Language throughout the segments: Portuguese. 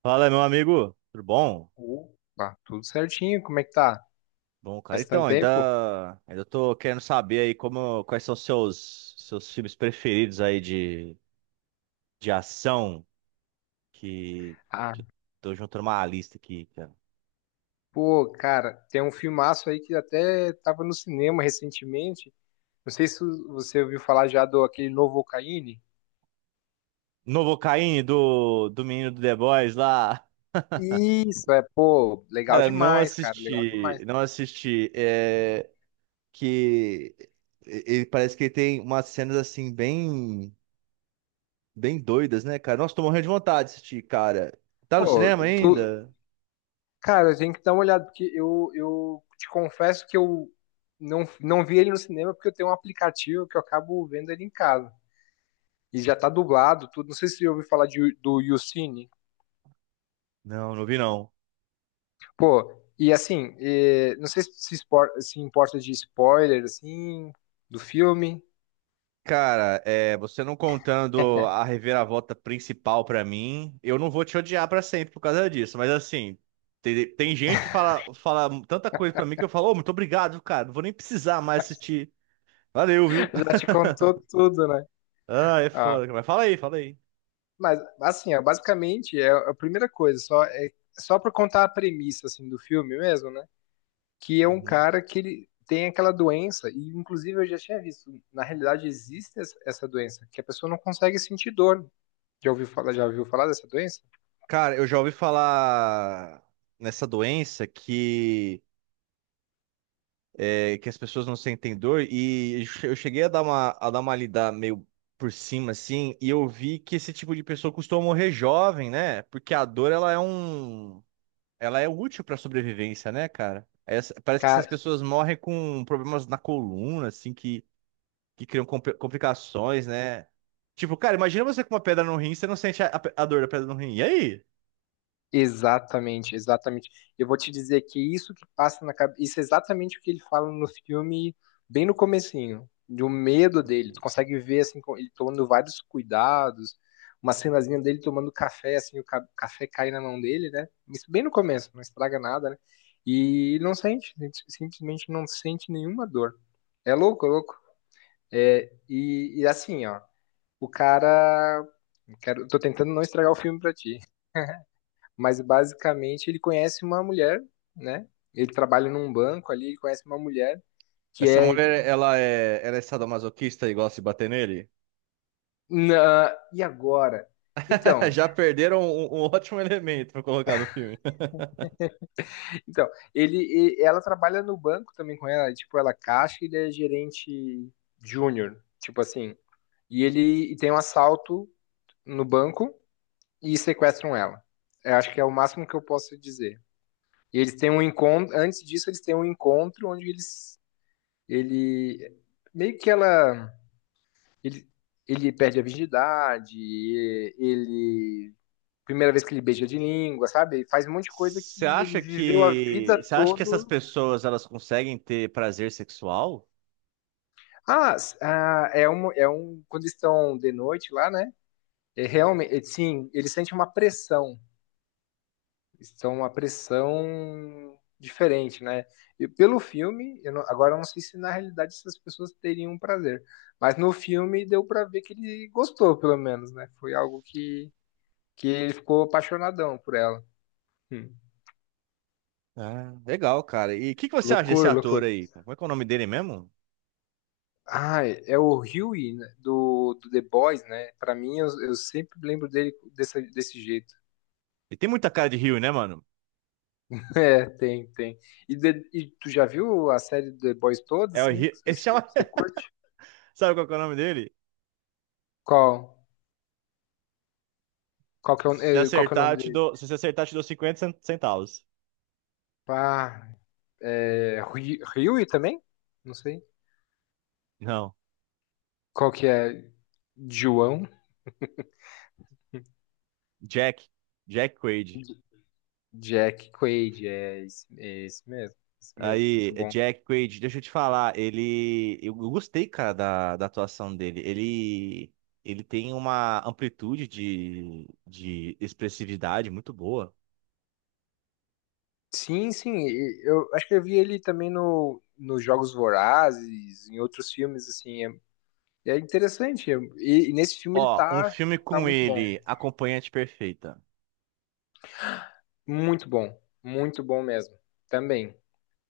Fala, meu amigo, tudo bom? Opa, tudo certinho, como é que tá? Bom, cara, Faz tanto então, tempo? ainda tô querendo saber aí como, quais são os seus filmes preferidos aí de ação, que, Ah, que eu tô juntando uma lista aqui, cara. pô, cara, tem um filmaço aí que até tava no cinema recentemente. Não sei se você ouviu falar já do aquele novo Ocaíne. Novocaine, do menino do The Boys lá. Isso, é, pô, legal Cara, não demais, cara, legal demais. assisti, não assisti, que ele parece que ele tem umas cenas, assim, bem, bem doidas, né, cara? Nossa, tô morrendo de vontade de assistir, cara. Tá no Pô, cinema tu, ainda? cara, tem que dar uma olhada, porque eu te confesso que eu não vi ele no cinema porque eu tenho um aplicativo que eu acabo vendo ele em casa. E já tá dublado, tudo. Não sei se você ouviu falar de, do YouCine. Não, não vi não. Pô, e assim, não sei se se importa de spoiler, assim, do filme. Cara, é, você não contando a reviravolta principal pra mim, eu não vou te odiar pra sempre por causa disso. Mas assim, tem gente que fala, fala tanta coisa pra mim que eu falo, ô, muito obrigado, cara. Não vou nem precisar mais assistir. Valeu, viu? Já te contou tudo, né? Ah, é Ah, foda, cara. Mas fala aí, fala aí. mas, assim, ó, basicamente, é a primeira coisa, só, é, só pra contar a premissa, assim, do filme mesmo, né? Que é um Uhum. cara que ele tem aquela doença, e inclusive eu já tinha visto, na realidade existe essa doença, que a pessoa não consegue sentir dor. Já ouviu falar dessa doença? Cara, eu já ouvi falar nessa doença que é, que as pessoas não sentem dor, e eu cheguei a dar uma lida meio por cima, assim, e eu vi que esse tipo de pessoa costuma morrer jovem, né? Porque a dor, ela é um... Ela é útil para sobrevivência, né, cara? Essa- parece que essas Cara, pessoas morrem com problemas na coluna, assim, que criam complicações, né? Tipo, cara, imagina você com uma pedra no rim, você não sente a, a dor da pedra no rim. E aí? exatamente, exatamente. Eu vou te dizer que isso que passa na cabeça, isso é exatamente o que ele fala no filme, bem no comecinho, do medo dele. Tu consegue ver assim, ele tomando vários cuidados, uma cenazinha dele tomando café, assim, o café cai na mão dele, né? Isso bem no começo, não estraga nada, né? E ele não sente, ele simplesmente não sente nenhuma dor. É louco, é louco. É, e assim, ó, o cara, quero, tô tentando não estragar o filme pra ti, mas basicamente ele conhece uma mulher, né? Ele trabalha num banco ali, ele conhece uma mulher que Essa é mulher, ela é sadomasoquista e gosta de bater nele? na... e agora? Então, Já perderam um, um ótimo elemento para colocar no filme. então, ele, ela trabalha no banco também com ela, tipo, ela é caixa, e ele é gerente júnior, tipo assim. E ele e tem um assalto no banco e sequestram ela. Eu acho que é o máximo que eu posso dizer. E eles têm um encontro, antes disso eles têm um encontro onde eles ele meio que ela. Ele, ele perde a virgindade, ele. Primeira vez que ele beija de língua, sabe? Ele faz um monte de coisa que ele viveu a vida Você acha que essas toda. pessoas elas conseguem ter prazer sexual? Ah, ah, é um, é um. Quando estão de noite lá, né? É realmente, é, sim, ele sente uma pressão. Estão uma pressão diferente, né? E pelo filme, eu não, agora eu não sei se na realidade essas pessoas teriam um prazer. Mas no filme deu pra ver que ele gostou, pelo menos, né? Foi algo que ele ficou apaixonadão por ela. Hum. Ah, legal, cara. E o que que você acha desse Loucura, ator loucura. aí, cara? Como é que é o nome dele mesmo? Ah, é o Huey né, do, do The Boys, né? Pra mim, eu sempre lembro dele desse, desse jeito. Ele tem muita cara de Rio, né, mano? É, tem, tem. E, e tu já viu a série do The Boys toda, É o assim? Rio. Ele Você, chama... você curte? Sabe qual que é o nome dele? Qual? Qual que é o, Se você qual que é o acertar, eu nome te dele? dou... Se você acertar, eu te dou centavos. Ah, é, Huey também? Não sei. Não. Qual que é? João? Jack. Jack Quaid. J- Jack Quaid, é esse mesmo. Esse mesmo, Aí, muito bom. Jack Quaid, deixa eu te falar, ele. Eu gostei, cara, da, da atuação dele. Ele. Ele tem uma amplitude de expressividade muito boa. Sim, sim. E eu acho que eu vi ele também no, nos Jogos Vorazes, em outros filmes, assim. É, é interessante. E nesse filme Ó, um filme tá com muito bom. ele, Acompanhante Perfeita. Muito bom. Muito bom mesmo. Também.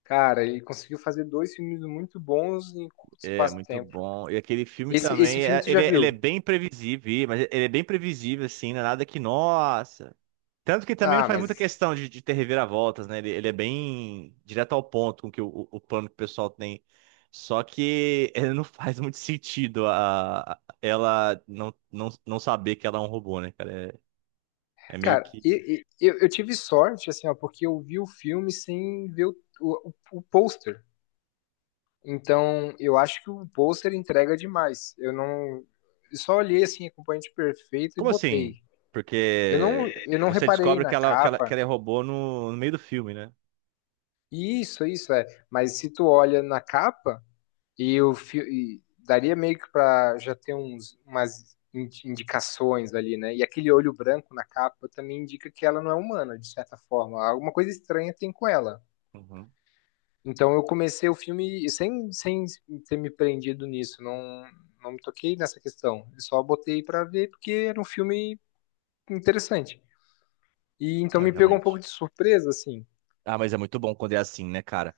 Cara, ele conseguiu fazer dois filmes muito bons em curto É, espaço de muito tempo. bom. E aquele filme Esse também, filme tu já ele viu? é bem previsível, mas ele é bem previsível, assim, não é nada que, nossa. Tanto que também não Ah, faz muita mas. questão de ter reviravoltas, né? Ele é bem direto ao ponto com que o, o plano que o pessoal tem. Só que ele não faz muito sentido a, ela não, não, não saber que ela é um robô, né, cara? É, é meio Cara, que. eu tive sorte, assim, ó, porque eu vi o filme sem ver o pôster. Então, eu acho que o pôster entrega demais. Eu não. Eu só olhei assim, acompanhante perfeito e Como botei. assim? Eu não, Porque eu não você reparei descobre na que ela, que ela, que capa. ela é robô no, no meio do filme, né? Isso é. Mas se tu olha na capa, e eu e daria meio que pra já ter uns, indicações ali, né? E aquele olho branco na capa também indica que ela não é humana, de certa forma. Alguma coisa estranha tem com ela. Uhum. Então eu comecei o filme sem ter me prendido nisso, não me toquei nessa questão. Eu só botei pra ver porque era um filme interessante. E então É, me pegou um pouco realmente. de surpresa, assim. Ah, mas é muito bom quando é assim, né, cara?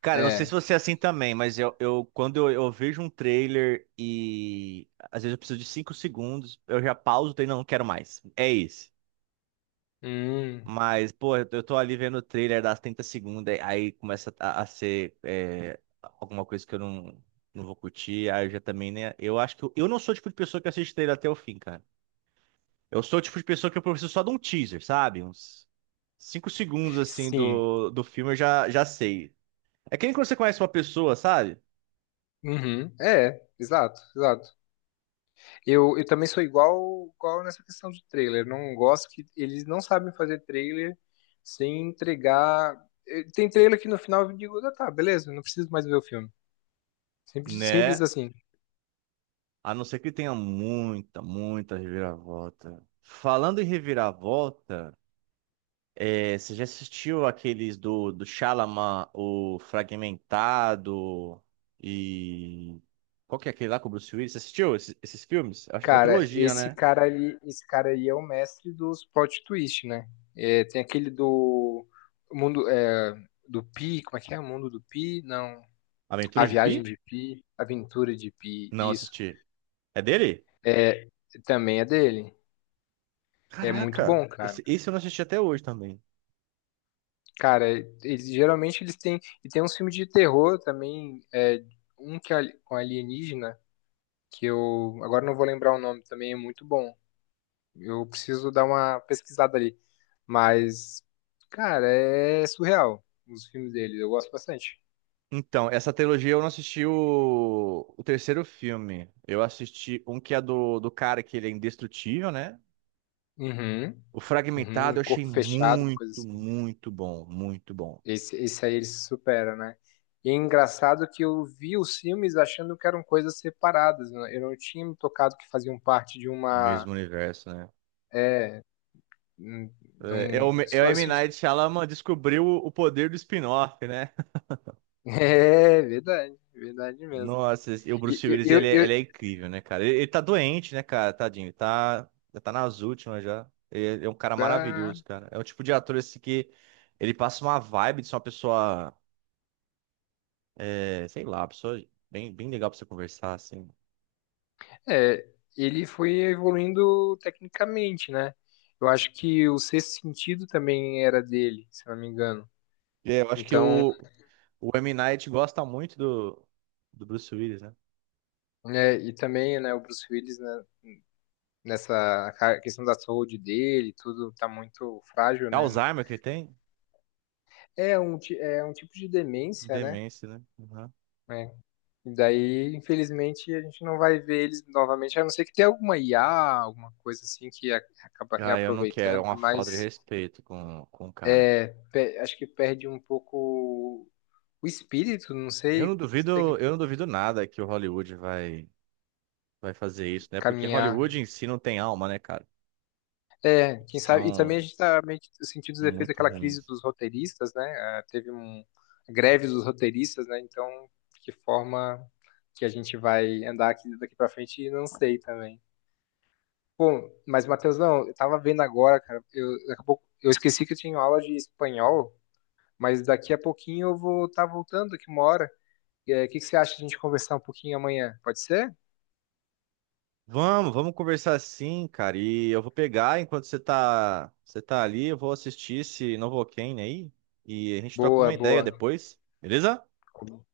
Cara, eu não sei se É. você é assim também, mas eu quando eu vejo um trailer e às vezes eu preciso de 5 segundos, eu já pauso e não, não quero mais. É isso. Hum, Mas, pô, eu tô ali vendo o trailer das 30 segundos, aí começa a ser é, alguma coisa que eu não, não vou curtir, aí eu já também, né? Eu acho que eu não sou o tipo de pessoa que assiste trailer até o fim, cara. Eu sou o tipo de pessoa que eu preciso só de um teaser, sabe? Uns 5 segundos, assim, sim. do, do filme eu já, já sei. É que nem quando você conhece uma pessoa, sabe? Uhum. É, exato, exato. Eu também sou igual, igual nessa questão de trailer. Não gosto que eles não sabem fazer trailer sem entregar. Tem trailer que no final eu digo, ah, tá, beleza, não preciso mais ver o filme. Simples, simples Né? assim. A não ser que tenha muita, muita reviravolta. Falando em reviravolta, é, você já assistiu aqueles do, do Shyamalan, o Fragmentado e... Qual que é aquele lá com o Bruce Willis? Você assistiu esses, esses filmes? Uma Cara, trilogia, esse né? cara ali, esse cara aí é o mestre dos plot twist, né? É, tem aquele do mundo é, do Pi, como é que é? O mundo do Pi? Não, a Aventuras de viagem Pi? de Pi, a aventura de Pi, Não, isso. assisti. É dele? É, também é dele. É muito Caraca! bom, cara. Esse eu não assisti até hoje também. Cara, eles geralmente eles têm e tem uns filmes de terror também, é, um que é com alienígena que eu agora não vou lembrar o nome, também é muito bom. Eu preciso dar uma pesquisada ali. Mas, cara, é surreal os filmes dele. Eu gosto bastante. Então, essa trilogia eu não assisti o terceiro filme. Eu assisti um que é do, do cara que ele é indestrutível, né? Uhum. O Uhum. Fragmentado eu achei Corpo fechado, uma coisa muito, assim. muito bom. Muito bom. Esse aí ele se supera, né? E é engraçado que eu vi os filmes achando que eram coisas separadas, né? Eu não tinha me tocado que faziam parte de uma. Mesmo universo, né? É. De É, é o, um- é o só M. esse- Night Shyamalan descobriu o poder do spin-off, né? É verdade, verdade mesmo. Nossa, o E Bruce Willis, eu, ele, eu, eu- ele é incrível, né, cara? Ele tá doente, né, cara? Tadinho. Ele tá, já tá nas últimas já. Ele é um cara ah, maravilhoso, cara. É o tipo de ator, assim, que ele passa uma vibe de ser uma pessoa, é, sei lá, uma pessoa bem, bem legal pra você conversar, assim. É, ele foi evoluindo tecnicamente, né? Eu acho que o Sexto Sentido também era dele, se não me engano. É, eu acho que Então, o M. Night gosta muito do, do Bruce Willis, né? né, e também, né, o Bruce Willis, né, questão da saúde dele, tudo tá muito frágil, É né? Alzheimer que ele tem? É um, é um tipo de demência, né? Demência, né? Uhum. É. E daí, infelizmente, a gente não vai ver eles novamente, a não ser que tenha alguma IA, alguma coisa assim que acaba Ah, eu não quero. É reaproveitando, uma mas falta de respeito com o cara. é, acho que perde um pouco o espírito, não sei, você tem que Eu não duvido nada que o Hollywood vai, vai fazer isso, né? Porque Hollywood caminhar. em si não tem alma, né, cara? É, quem sabe, e também a São gente tá meio que sentindo os efeitos muito daquela crise ruins. dos roteiristas, né? Ah, teve um a greve dos roteiristas, né? Então, que forma que a gente vai andar aqui daqui para frente, não sei também. Bom, mas Matheus, não, eu tava vendo agora, cara, eu, daqui a pouco, eu esqueci que eu tinha aula de espanhol, mas daqui a pouquinho eu vou estar voltando aqui uma hora. É, o que que você acha de a gente conversar um pouquinho amanhã? Pode ser? Vamos, vamos conversar sim, cara. E eu vou pegar enquanto você tá ali, eu vou assistir esse Novocaine aí e a gente troca Boa, uma ideia boa. depois, beleza?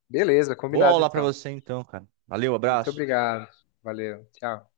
Beleza, Boa combinado aula pra então. você então, cara. Valeu, Muito abraço. obrigado. Valeu. Tchau.